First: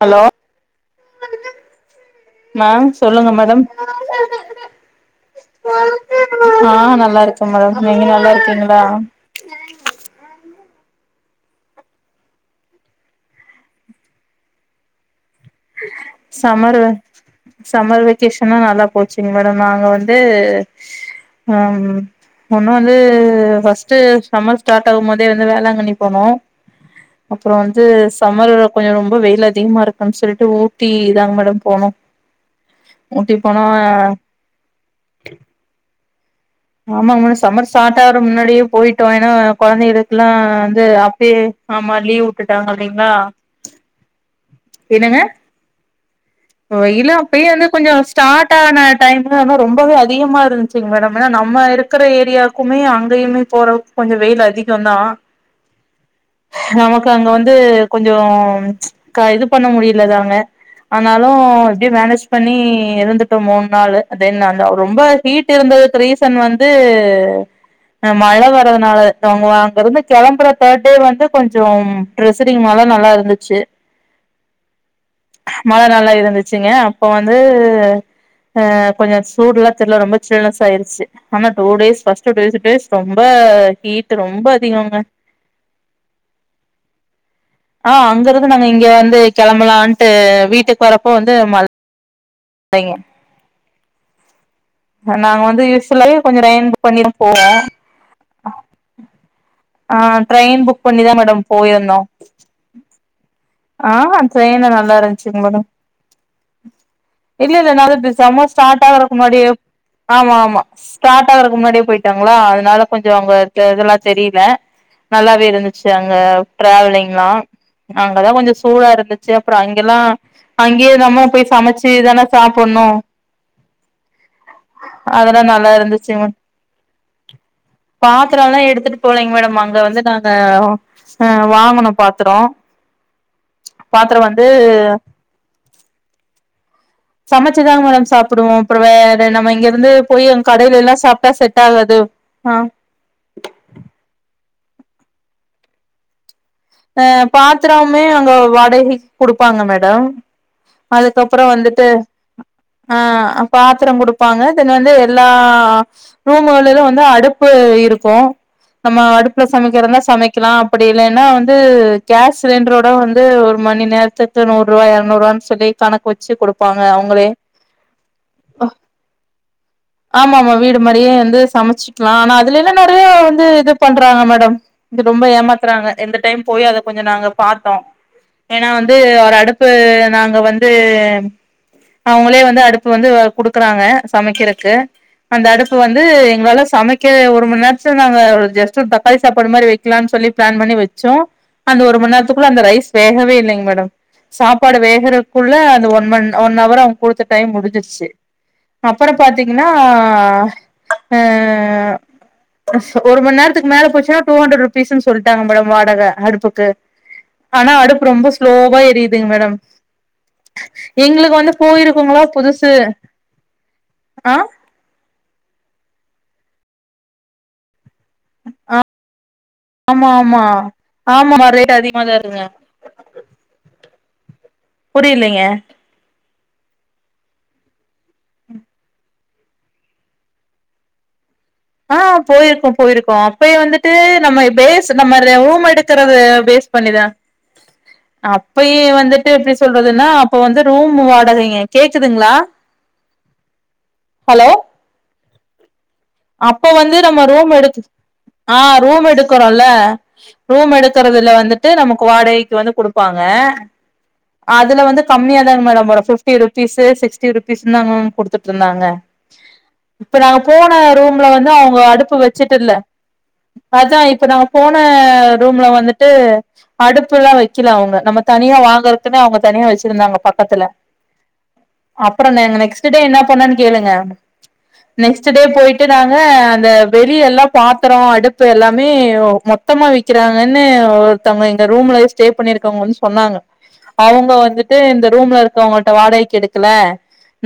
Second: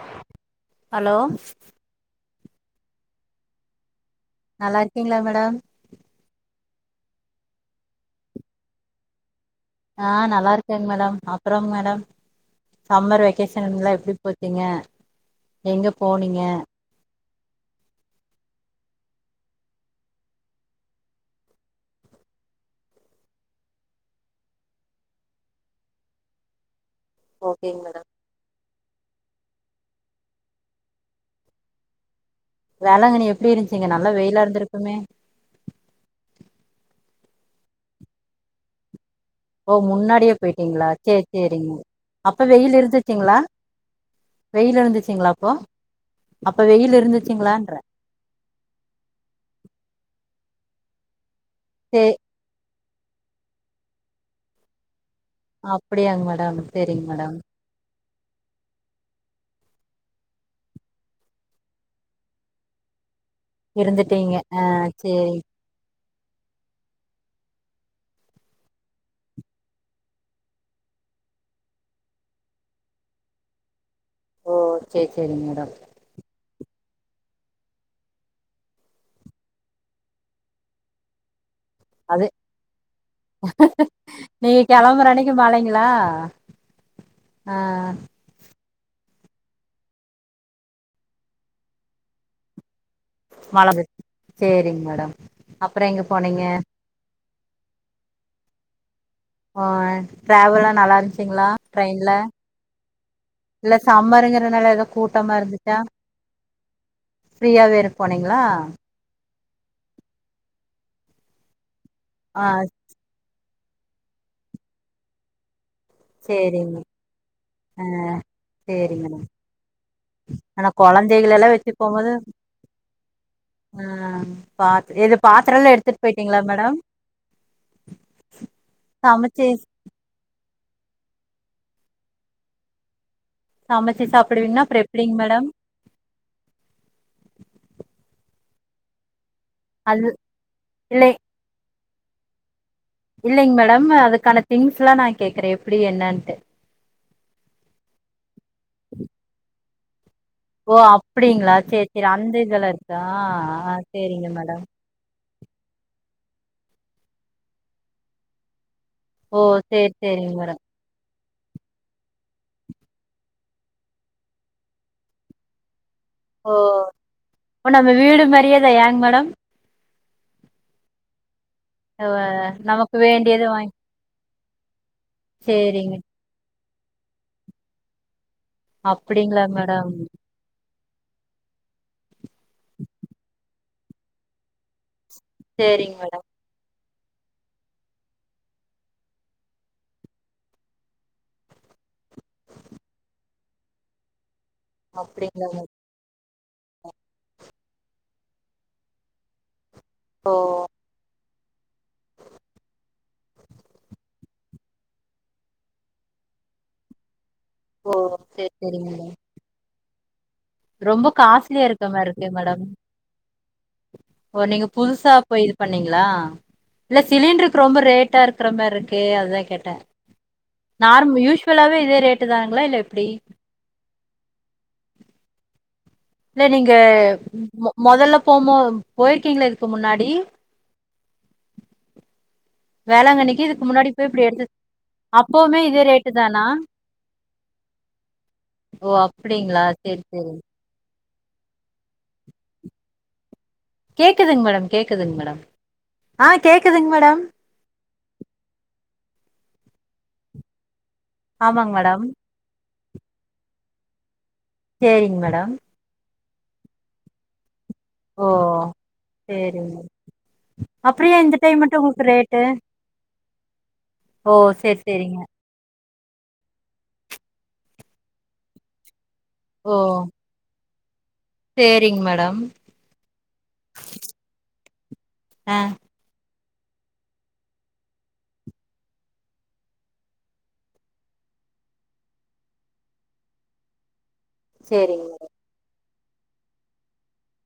hello hello நா சொல்லுங்க madam நல்லா இருக்கீங்களா மேடம் ஆ நல்லா இருக்கோ மேடம் நீங்க நல்லா இருக்கீங்களா ஆஹ் நல்லா இருக் செரி மேடம் அப்பறம் மேடம் சம்மர் வெகேஷன்ல எப்டி போச்சீங்க எங்க போனீங்க சம்மர் சம்மர் வெகேஷன்லாம் நல்லா போச்சுங்க மேடம் நாங்க வந்து ஹம் ஒன்னும் வந்து ஃஸ்ட்டு சம்மர் ஸ்டார்ட் ஆகும் போது வந்து வேளாங்கண்ணி போனோ அப்பறோ ஓகேங்க வந்து மேடம் சமர் கொஞ்சோ ரொம்ப வேயில் அதிகமா இருக்குன்னு சொல்லிட்டு ஊட்டி தாங்க மேடம் போனு வேளாங்கன்னி எப்டி இருந்துச்சிங்க நல்லா வெயிலா இருந்திருக்குமே ஆமான சமர் சாட்டார முன்னாடியே போயிட்டு ஓ கொழந்தைகளுக்குல்லா முன்னாடியே வந்து போயிட்டீங்களா சேரி அப்பே சேரிங்க ஆமா லீவு அப்ப விட்டுட்டாங்க வெயில் அப்பங்களா இருந்துச்சுங்களா வெயில் என்னங்க இருந்துச்சுங்களா அப்போ அப்ப வ வெயில் [unintelligible] இருந்துச்சுங்களான்ற கொஞ்சோ ஸடார்ட் ஆன டைம் ரொம்பவே அதிகமா இரு சேரிங்க மேடம் [unintelligible] நம்மா இருக்க சே ஏரியா மே அங்கேயுமே போறக்கு கொஞ்சம் வேயலை அதிகம தான் அப்படியாங்க மேடம் சரிங்க மேடம் கொஞ்சம் இது பண்ண முடியல தாங்க ஆனாலும் இப்படியே மேனேஜ் பண்ணி இருந்து மூணு நாள்ு இருந்துட்டீங்க தென் ஆ அந்த ரொம்ப சேரி ஹீட் இருந்தது ரீசன் வந்து மழை வர்ரதுனால அவங்க அங்க இருந்து கிளம்புற தேர்ட் டே வந்து கொஞ்சம் டெஸரிங் மழை நல்லா இருந்துச்சு ஓ சேரி சேரிங்க மேடம் மழை நல்லா இருந்துச்சுங்க அப்போ வந்து ஆ கொஞ்சம் சூடுல்லாம் தெருல ரொம்ப சில்னெஸ் ஆயிடுச்சு ஆனா டூ டேஸ் அது ஃபர்ஸ்ட் டூ டேஸ் ரொம்ப ஹீட் ரொம்ப நீங்க அதிகங்க கெளம்புற அன்னைக்கு மழைங்களா ஆ அங்கறது நாங்க இங்க வந்து கிளம்பலான்ட்டு வீட்டுக்கு வரப்போ வந்து மழ சேரிங்க மேடம் நாங்க வந்து அப்புறம் எங்க யூஸ்ல்ல போனீங்க கொஞ்சம் பண்ணம் போ ஆ டிராவல்லாம் நல்லா பண்ணிதா இருந்துச்சிங்களா மேடம் போயிருந்தோ ட்ரெயின்ல இல்ல ஆ ட்ரெயின்ல சம்மருங்கறனால ஏதோ நல்லா கூட்டமா இருந்துச்சுங்க மேடம் இருந்துச்சா இல்ல ஃப்ரீயா இல்ல வேற நால போனீங்களா பிசாம ஸ்டார்ட் ஆகுறக்கு முன்னடிய ஆமா ஆமா ஸார்ட் ஆகற முன்னாடி போயிட்டு இருக்காங்களா ஆ அதனால கொஞ்சம் அங்க அதெல்லாம் தெரியல நல்லாவே இருந்துச்சு அங்க சேரிங்க டிராவலிங்லாம் அங்கதான் கொஞ்சம் சூடா சேரிங்க மேடம் இருந்துச்சு அப்புறம் அங்கல்லாம் ஆனா அங்கயே நம்ம கொழந்தைகள எல்லா போய் வச்சு சமைச்ச போம்போது சரிதானா சாப்பிடணும் ஆ பாத்து இது அதெல்லாம் பாத்திர நல்லா எல்லா எடுத்துட்டு இருந்துச்சு போயிட்டீங்களா மேடம் பாத்திரம்ல்லாம் எடுத்துட்டு போலங்க சமைச்சு மேடம் அங்க வந்து நாங்க ஆ வாங்கணும் பாத்துிரோம் சமச்சி சாப்பிடுவீங்கன்னா அப்புறம் எப்படிங்க மேடம் சமைச்சு தாங்க மேடம் சாப்பிடுவோம் அப்பறம் வே ற நம்ம இங்க இருந்து அது போய் கடைலயெல்லாம் இல்லை சாப்ட்டா செட் ஆகாது ஆ இல்லைங்க மேடம் அதுக்கான திங்ஸ் எல்லாம் நான் கேக்றேன் எப்படி என்னான்ட்டு அ பாத்திரமே ஹலோ ஓ அப்படிங்களா சேரி சேரி அந்த இதுல ஆ இருக்கா பாத்திரோ சேரிங்க குடுப்பாங்க மேடம் தென் வந்து எல்லா ரூமுகளிலும் வந்து அடுப்பு இருக்கும் நாம ஓ அடுப்பல சேரி சமைக்கிறதா சேரிங்க மேடம் சமைக்கலாம் அப்படி இல்ல என்ன ஒன் ந்து கேஸ் சிலிண்டரோட வந்து ஒரு மணி நேரத்துக்கு நூறு ரூபாய் இரநூறு ரூவனு சொல்லி கணக்கு வச்சு ஓ குடுப்பாங்க அவங்களே அப்ப நம்ம வீடு மாரியே தான் ஏங் மேடம் ஆமா ஆமா வீடு மாரியே வந்து சமச்சுக்லா ஆனா அதுலயெல்லா நமக்கு நெறய வந்து வேண்டியது இது வாங்கி பண்றாங்க மேடம் இது ரொம்ப ஏமாத்துறாங்க சேரிங்க எந்த டைம் போய் அத கொஞ்சோ நாங்க பாத்தோ ஏன்னா வந்து ஒரு அப்டிங்களா அடுப்பு மேடம் நாங்க வந் து ம் அவுங்களே வந்து அடுப்பு வந்து குடுக்குறாங்க சமைக்கிறக்கு அந்த அடுப்பு சேரிங்க வந்து மேடம் எங்ளால சமைக் கே ஒரு மண் நேர்த்துல நாங்க ஒரு ஜஸ்ட்டு ஒரு தக்காளி சாப்பாடு மாரி வெக்லா சொல்லி பிளான் பண்ணி வெச்சோ அந்த ஒரு மண் நேர்த்துக்குள்ள அந்த ரைஸ் வேகவே இல்லைங் மேடம் சாப்பாடு அப்டிங்களா வேகறக்குள்ள மேடம் அந்த ஒன் மண் ஒன் அவர் அவுங் குடுத்த டைம் முடிஞ்சிருச்சு அப்பறோ பாத்தீங்ன் னா அ ஓ அ அ ஒரு மண் நேரத்துக்கு மேல போச்சுன்னா டூ ஹண்ட்ரட் ருபீஸ்ன்னு சொல்ட்டாங்க போல வாடக அடுப்புக்கு ஆனா ஓ அடுப்பு ரொம்ப சேரி ஸ்லோவா சேரிங்க எரியுதுங் மேடம் ரொம்ப எங்களுக்கு வந்து காஸ்ட்லியா இருக்க மாரி போயிருக்குங்களா இருக்கு மேடம் புதுசு ஆ ஓ நீங்க புதுசா போய் இது பண்ணீங்களா இல்ல சிலிண்ட்ருக்கு ரொம்ப ரேட் ட இருக்கற மாரி இருக்கே அதா கேட்டே ஆமா ஆமா நார் ஆமாமா ரேட் யூஸ்வலாவே இதே அதிகமாதா ரேட்டு இருக்குங்க தான்ங்களா இல்ல எப்புடி புரியலைங்க இல்ல நீங்க மொதல்ல போமோ போயிருக்கீங்கள இதுக்கு முன்னாடி ஆஹ் போயிருக்கோ போயிருக்கோ வேளாங்கண்ணிக்கு அப்பயே இதுக்கு முன்னாடி வந்துட்டு போய் இப்டி நம்ம எடுத்து பேஸ் நம்ம அப்பவுமே ரூம் இதே ரேட்டு எடுக்கறத தானா பேஸ் பண்ணிதா அப்பயே ஓ வந்துட்டு எப்படி அப்டிங்களா சேரி சொல்றதுன்னா சேரி அப்ப வந்து ரூம் வா டாதீங்க கேக்குதுங்களா கேக்குதுங் ஹலோ மேடம் கேக்குதுங் மேடம் ஆ அப்ப கேக்குதுங்க வந்து மேடம் நம்ம ரூம் எடுத் ஆ ரூம் எடு க்ரோல்ல ரூம் எடுத் கிறதுல வந்துட்டு ஆமாங்க மேடம் நமக்கு வாடகைக்கு வந்து கொடு ப்பாங்க அதுல வந்து கம்மியா தாங் மேடம் வரும் ஃபிப் ருபீஸ் சிக்ஸ்ட்டி ரு ஸ்ந்தாங் மேம் ஓ குடுத்துட்டு இருந்தாங்க சேரிங்க இப்ப நாங்க போன அப்றோ ஏ ரூம்ல இந்த வந்து டைம் அவுங்க மட்டு உங்களுக்கு அடுப்பு ரேட்டு வச்சுட்டு இல்ல அதா இப்ப ஓ நாங்க போன சேரி சேரிங்க ரூம்ல வந்துட்டு அடுப்பு எல்லா வெக்கல அவங்க நம்ம தனியா வாங்கற இப்பமே அவுங்க தனியா ஓ வச்சிருந்தாங்க பக்கத்துல சேரிங்க அப்புற மேடம் நாங்க நெக்ஸ்ட் டே என்ன பன்னன் கேளுங்க நெக்ஸ்ட் டே ஆ போயிட் ங்க அந்த வெளிய எல்லா பாத்ரோ அடுப்பு எல்லாமே மொத்தமா விக்கிறாங்கன்னு ஒருத்தவுங்க எங்க ரூம்ல ஸ்டே பண்ணிருக்கவுங்க வந்து சொன்னாங்க அவுங்க வந்துட்டு இந்த சேரிங்க மேடம் ரூம்ல இருக்கவுங்க மட் வாடகைக்கு எடுக்கல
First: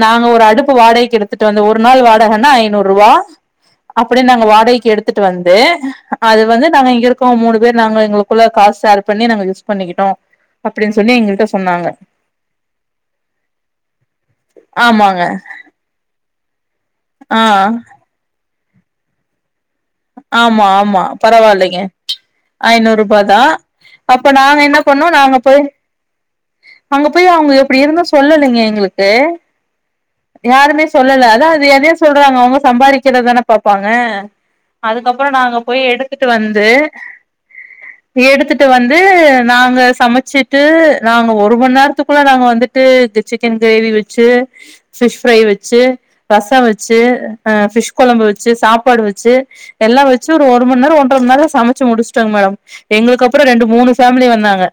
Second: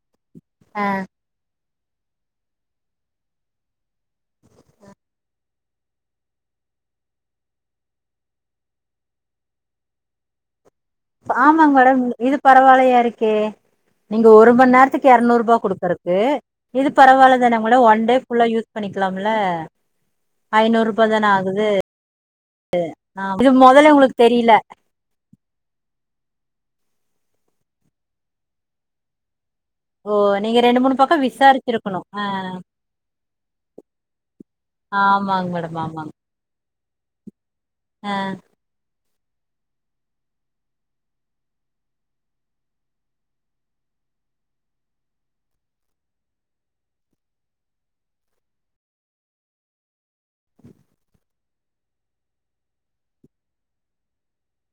நாங்க ஒரு அடுப்பு ஆ வாடகைக்கு எடுத்துட்டு வந்து ஒரு நாள் வாடகைன்னா ஐநூறுபா அப்படின்னு நாங்க வாடகைக்கு எடுத்துட்டு வந்து அது வந்து நாங்க இங்க இருக்கோ மூணு பேரு நாங்க எங்களுக்குள்ள காசு சேர் பண்ணி நாங்க யூஸ் பண்ணிக்கிட்டோ அப்டின்னு சொல்லி எங்கள்ட்ட ஆமாங்க சொன்னாங்க மேடம் இது பரவாயில்லையா இருக்கே நீங்க ஒரு மண்நேரதுக்கு ஆமாங்க எரநூறுபா குடுக்குறக்கு இது பரவால ஆ தானுங்க மேடோ ஒன் டே ஃபுல் நல்லா யூஸ் பண்ணிக்கலாம்ல ஆமா ஆமா ஐநூறுபா தான ஆகுது பரவாயில்லைங்க ஆ ஐநூறுபாதா இது மொதல்ல உங்களுக்கு அப்ப தெரில நாங்க என்ன பண்ணோ நாங்க போய் அங்க போய் அவுங்க எப்டி இருந்தோ சொல்லலைங்க எங்குளுக்கு ஓ நீங்க ரெண்டு யாருமே மூணு பக்கோ சொல்லல அதா அது எதையு விசாரிச்சிருக்கணு ஆ சொல்றாங்க அவுங்க சம்பாதிக்கிறதானே பாப்பாங்க அதுக்கப்புறோ ஆமாங்க நாங்க மேடம் போய் ஆமாங்க எடுத்துட்டு வந்து ஆ து எடுத்துட்டு வந் வந்து நாங்க சமைச்சிட்டு நாங்க ஒரு மணி நேரத்துக்குள்ள நாங்க வந்துட்டு சிக்கன் கிரேவி வெச்சு ஃபிஷ் ஃரை வெச்சு ரசோ வெச்சு அ ஃபிஷ் கொழம்பு வெச்சு சாப்பாடு வெச்சு எல்லாம் வெச்சு ஒரு மண்நேரோ ஒன்றரை மண்நேரோ சமைச்சு முடிச்சுட்டோங்க மேடம் எங்குளுக்கு அப்புறோ ரண்டு மூணு ஃபேமிலி வந்தாங்க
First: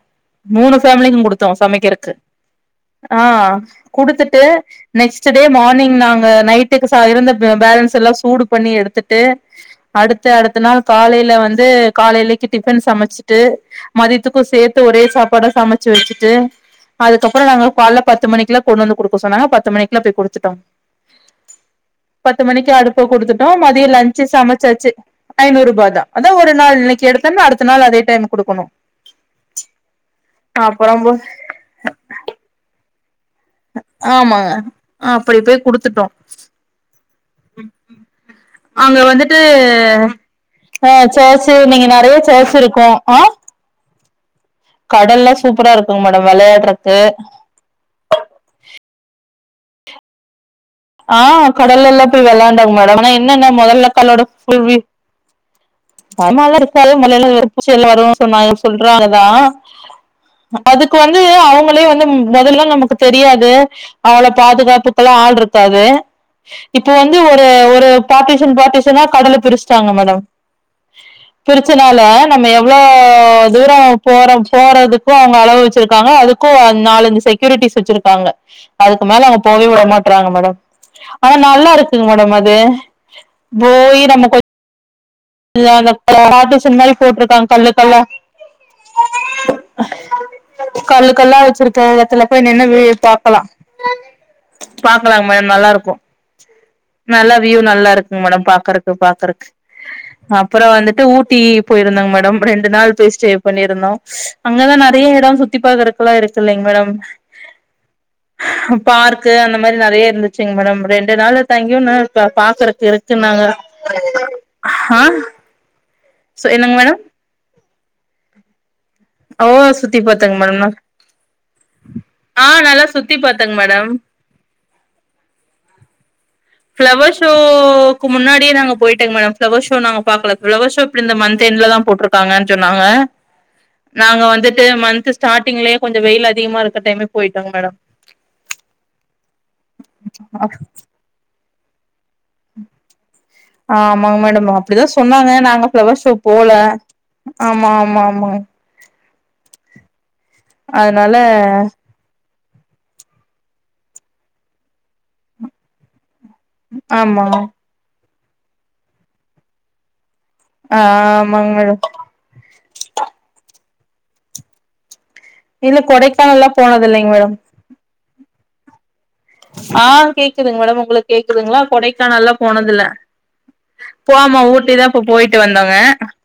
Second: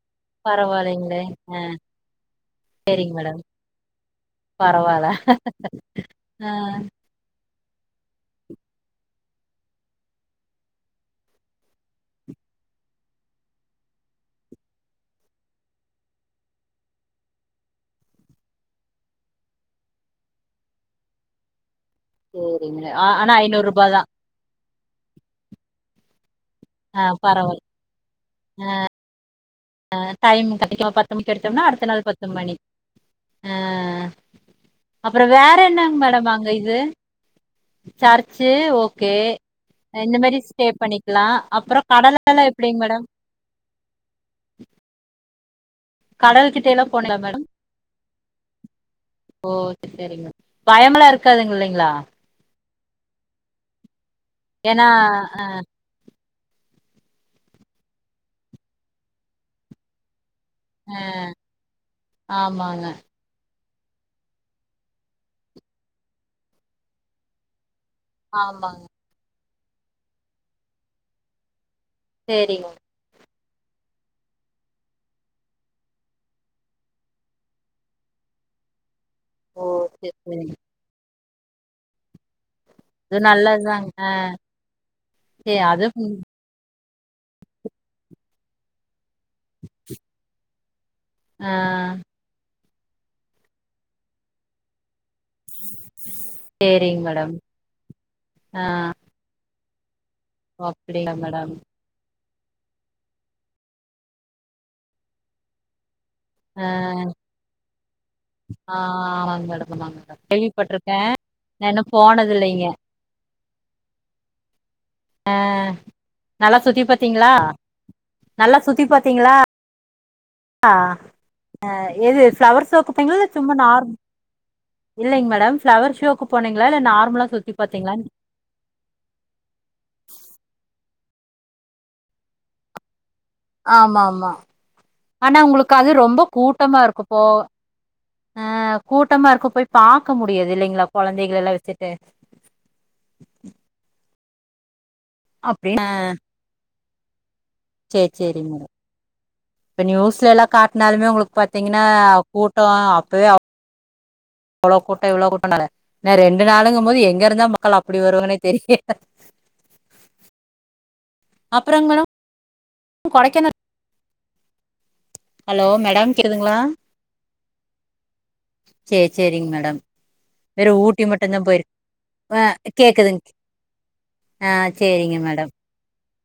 மூணு பரவாயில்லைங்களே ஃபேமலிக்கோ குடுத்தோம் ஆ சமைக்கிறதுக்கு சேரிங்க ஆ மேடம் குடுத்துட்டு பரவால்ல நெக்ஸ்ட்டு டே மார்னிங் நாங்க ஆ நைட்டுக்கு இருந்த பேலன்ஸ்லா சூடு பண்ணி எடுத்துட்டு அடுத்த அடுத்த நாள் காலைல வந்து காலைலக்கி டிஃபன் சமச்சிட்டு மதியத்துக்கோ சேத்து ஒரே சாப்பாட சமைச்சு வெச்சுட்டு அதுக்கப்புறோ நாங்க காலைல பத்து மணிக்குலா கொண்டு வந்து குடுக்க சொன்னாங்க பத்து மணிக்குலா போய் குடுத்துட்டோ பத்து மணிக்கு சேரிங்க அடுப்பு ஆ ஆனா குடுத்துட்டோ ஐநூறு ரூபா மதியோ தா லஞ்சு சமச் சாச்சு ஐநூறுபாதா ஒரு நாள் ஆ இன்னைக்கு எடுத்தேன்ன அடுத்த நாள் அதே டைமு குடுக்கணோ ஆ டைம் கற்டா பத்து மணிக்கு எடுத்தோம்னா அடுத்த நாள் பத்து மணி ஆ ஆமாங்க அப்புறோ அப்டி வேற போய் என்னங்க குடுத்துட்டோ மேடம் அங்க இது சர்ச்சு அங்க ஓகே வந்துட்டு இந்த மேரி ஸ்டே ஆ பண்ணிக்லா சர்ச்சு அப்றோ நீங்க நெறைய கடலால்லா சர்ச் எப்டிங்க இருக்கு மேடம் ஆ கடல்லா சூப்பரா இருக் மேடம் கடல் கிட்ட எல்லா வெளையாடறது போனீங்களா மேடம் ஓ சரிங்க ஆ கடல்லல்லா போய் வெளாண்டாங் மே அங்கெல்லா என்னன்னா முதல்ல கல்லோடு ஏனா அ பாமால இருக்கால மலையில வெரு பூச்சிலா வரும்னு சொன்னாங்கனு சொல்றாங்கதா அதுக்கு வந்து அவுங்களே வந்து மொதல்ல ஆமாங்க நமக்கு தெரியாது அவள பாதுகாப்புக்கலா ஆள் ருக் காது இப்ப வந்து ஒரு ஒரு பாட்டிஷன் ஆமாங்க பாட்டிஷனா கடல பிரிச் டாங்க மேடம் பிரிச்சனால நம்ம சேரிங்க எவ்ளோ தூரோ போற போறதுக்கூ அவுங்க அளவு வச்சிர்க்காங்க அதுக்கூ நாலஞ்சு செக்யூரிட்டீஸ் வச்சிர்க்காங்க அது மேல அங்க ஓ போவே உட சேரி மாட்றாங்க சேரிங்க மேடம் ஆனா நல்லாருக்குங் மேடம் அது அது நல்லதாங்க ட்டு அத பாட்டிஷன் மாறி போட்ருக்காங்க கல்லு கல்லா கல்லு கல்லா ஆ வச்சிருக்க எட்த்துல போய் நின்னு ம் பாக்கலா பாக் லாங் மேடம் நல்லா இருக்கூ சேரிங்க மேடம் நல்லா வியூ நல்லா இருக்குங் மேடம் ஆ பாக்கறக்கு பாக்கறக்கு ஓ அப்றோ வந்துட்டு அப்டிங்களா ஊட்டி மேடம் போய்ருந்தங்க மேடம் ரெண்டு நாள் போய் ஸ்டே பண்ணிருந்தோ அங்கதா நெறய எடோ சுத்தி பாக்குறக் குள்ள இருக்குலைங் ஆ மேடம் பார்க்கு ஆமாங்க அந்த மேடம் மாறி ஆமாங்க நெறைய மேடம் இருந்துச்சுங் மேடம் கேள்விப்பட்டிருக்கே ரெண்டு நாள் நா தங்கியு இன்னு போனது இல்லைங்க பாக்குறக் இருக்கு நாங்க அ நல்லா சுத்தி மேடம் பாத்தீங்ளா நல்லா சுத் சுத்தி பாரு பாத்திங்களா ஓ சுத்தி பாத்தங்க மேடம் எது ஆ ஃப்ளவர் நல்லா ஷோக்கு சுத்தி போனீங்களா இல்ல சும்மா பாத்தங்க நார் மேடம் இல்லைங்க மேடம் ஃப்ளவர் ஷோக்கு போனீங்களா இல்ல ஃபளவர் நார்மலா சுத்தி ஷோக்கு பாத்தீங்களான்னு முன்னாடியே நாங்க போயிட்டோங்க மேடம் பிளவர் ஷோ நாங்க பாக்கல பிளவர்ஷோ இப்டி இந்த மந்த் எண்ட்ல தான் போட்டிருக்காங்கன்னு சொன்னாங்க ஆமா நாங்க ஆமா வந்துட்டு மந்த் ஆனா உங்களுக்கு ஸ்டார்டிங்லயே அது கொஞ்சோ ரொம்ப வெயில் அதிகமா கூட்டமா இருக்க டைமே இருக்குப்போ போயிட்டோங்க மேடம் ஆஹ் கூட்டமா இருக்க போய் பாக்க முடியது இல்லைங்களா குழந்தைகள் எல்லாம் வச்சுட்டு உம் [inaudible] ஆஹ் ஆமாங்க மேடம் அப்படிதான் சோ சொன்னாங்க நாங்க அப்டின்னு ஃபளவர் ஷோக்கு போல ஆமா ஆமா சேரி சேரி ஆமாங்க மேடம் இப்ப நியூஸ்ல எல்லா காட்னாலுமே அதனால உங்களுக்கு பாத்தீங்கன்னா சப்போட்டா அப்பவே அப் அவ்ளோ கூட்டா இவ்வளோ கூட்டம்னாலே நா ரெண்டு நாளுங்கும் போது எங்க ஆமா இருந்தாலும் மக்களா ஆப் அப்படி வருவன்னே தெரியல ஆ ஆமாங் மேடம் கொடைக்கானல் ஹலோ இல்ல மேடம் கொடைக்கானல் எல்லாம் கேக்குதுங்களா போனது இல்லைங்க மேடம் சேரி சேரிங்க மேடம் ஆ கேக்குதுங்க வெறு மேடம் ஊட்டி உங்களுக்கு மட்டும்தான் கேக்குதுங்களா போயிரு கொடைக்கானல் எல்லாம் ஆ போனதுல கேக்குதுங் போமோ ஆ ஊட்டி தான் இப்ப சேரிங்க போயிட்டு மேடம் வந்தோங்க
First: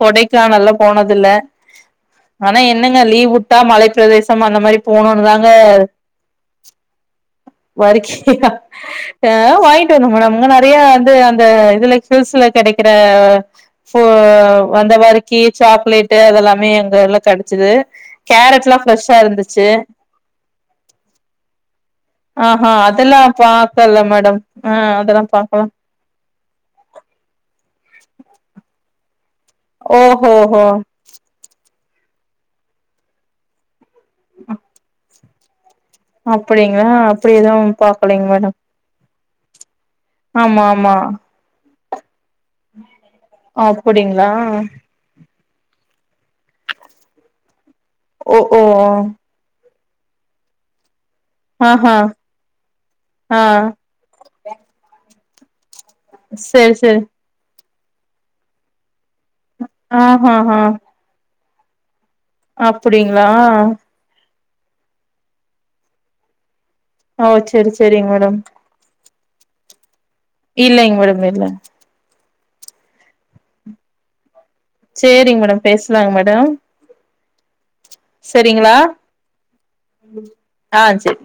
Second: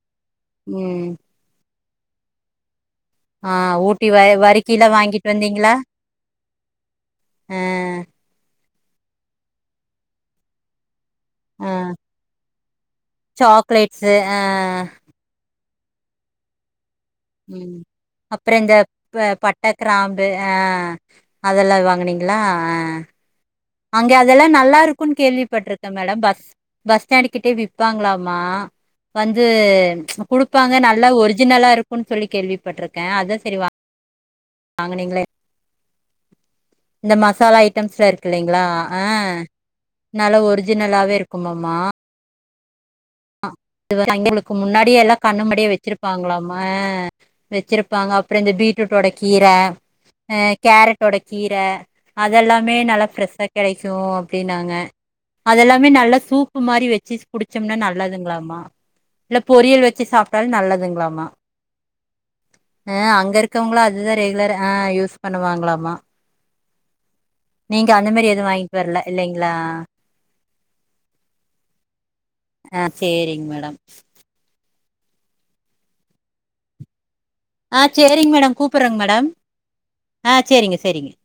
கொடைக்காநல்லா ம் போனதுல ஆன இப் என்னங்க ஆ லீவ்வுட்டா மலை ஊட்டி வ பிரதேசம் அந்த மாதிரி வரிக்கிலா போணுமுன்னு வாங்கிட்டு தாங்க வந்தீங்களா ஆ வர்க்கியா ஆ வாங்கிட்டு வந்த மேடம் ரொம்பநிறையா வந்து அந்த ஆ இதுல ஹில்ஸ்ல கிடைக்கும் இருக்கிற போ சாக்லேட்ஸு ஆ வந்த வரைக்கு சாக்லேடு அதெல்லாமே எல்லா கெடச்சது ம் அப்புறங்க கேரட்லா ஃப்ரெஷ்ஷா இந்த பட்ட இருந்துச்சு கிராம்பு ஆ அதெல்லாம் வாங்கனீங்களா ஆஹ்ஹ அதெல்லாம்ப்பா அங்க அதெல்லாம் நல்லா இருக்கும்ன்னு கேள்விப்பட்டிருக்கேன் மேடம் பஸ் பஸ் ஸ்டாண்டு கிட்டே விப்பாங்களாமா வந்து ஓஹோஹோ குடுப்பாங்க நல்லா ஒரிஜினலா இருக்கும் குன் சொல்லி கேள்விப்பட்ருக்க அதா செரி வா வாங்கனீங்களே அப்படிங்களா அப்படி எதுவு பாக்கலீங் கிள்ளைங்களா அஹ் நல்லா ஆமா ஆமா ஒரிஜினலாவே இருக்குமாமா அ [inaudible] அப்டிங்களா களுக்கு முன்னாடியே எல்லாம் கண்ணுமுன்னாடி வெச்சிருப்பாங்களா ம அ வெச்சிருப் பாங்க அப்ற ஓ இந்த ஓ பீட்ரூட்டோட கீர அஹ் கேரட் டோட கீர ஆஹா அதெல்லாமே நல்லா ஆ ஃப்ரெஷ்ஷா கெடைக்கு அப்டின்னாங்க அதெல்லாம் மே நல்லா சூப்பு சேரி மாரி சேரி வெச்சு ஸ் குடு ஜம்ன நா இல்லாதுங்களாமா இல்ல பொரியல் வச்சு சாப்பிட்டால் ஆஹாஹா நல்லதுங்ளாமா அஹ் அப்டிங்களா அங்க இருக்கவுங்ள அதுதா ரெகுலர ஆஹ் யூஸ் பண்ணுவாங்களாமா ஓ ச்சரி நீங்க ச்சரிங்க அந்த மாரி மேடம் எதுவு வாங்கிட்டு வரல இல்லைங்களா இல்லைங்க மேடம் இல்ல ஆஹ் சேரிங்க மேடம் சேரிங்க மேடம் பேஸ்லாங்க மேடம் ஆஹ் சேரிங்க மேடம் செரிங்களா கூப்பறங்க மேடம் ஆஹ் சேரிங்க ஆ செரிங்க செரி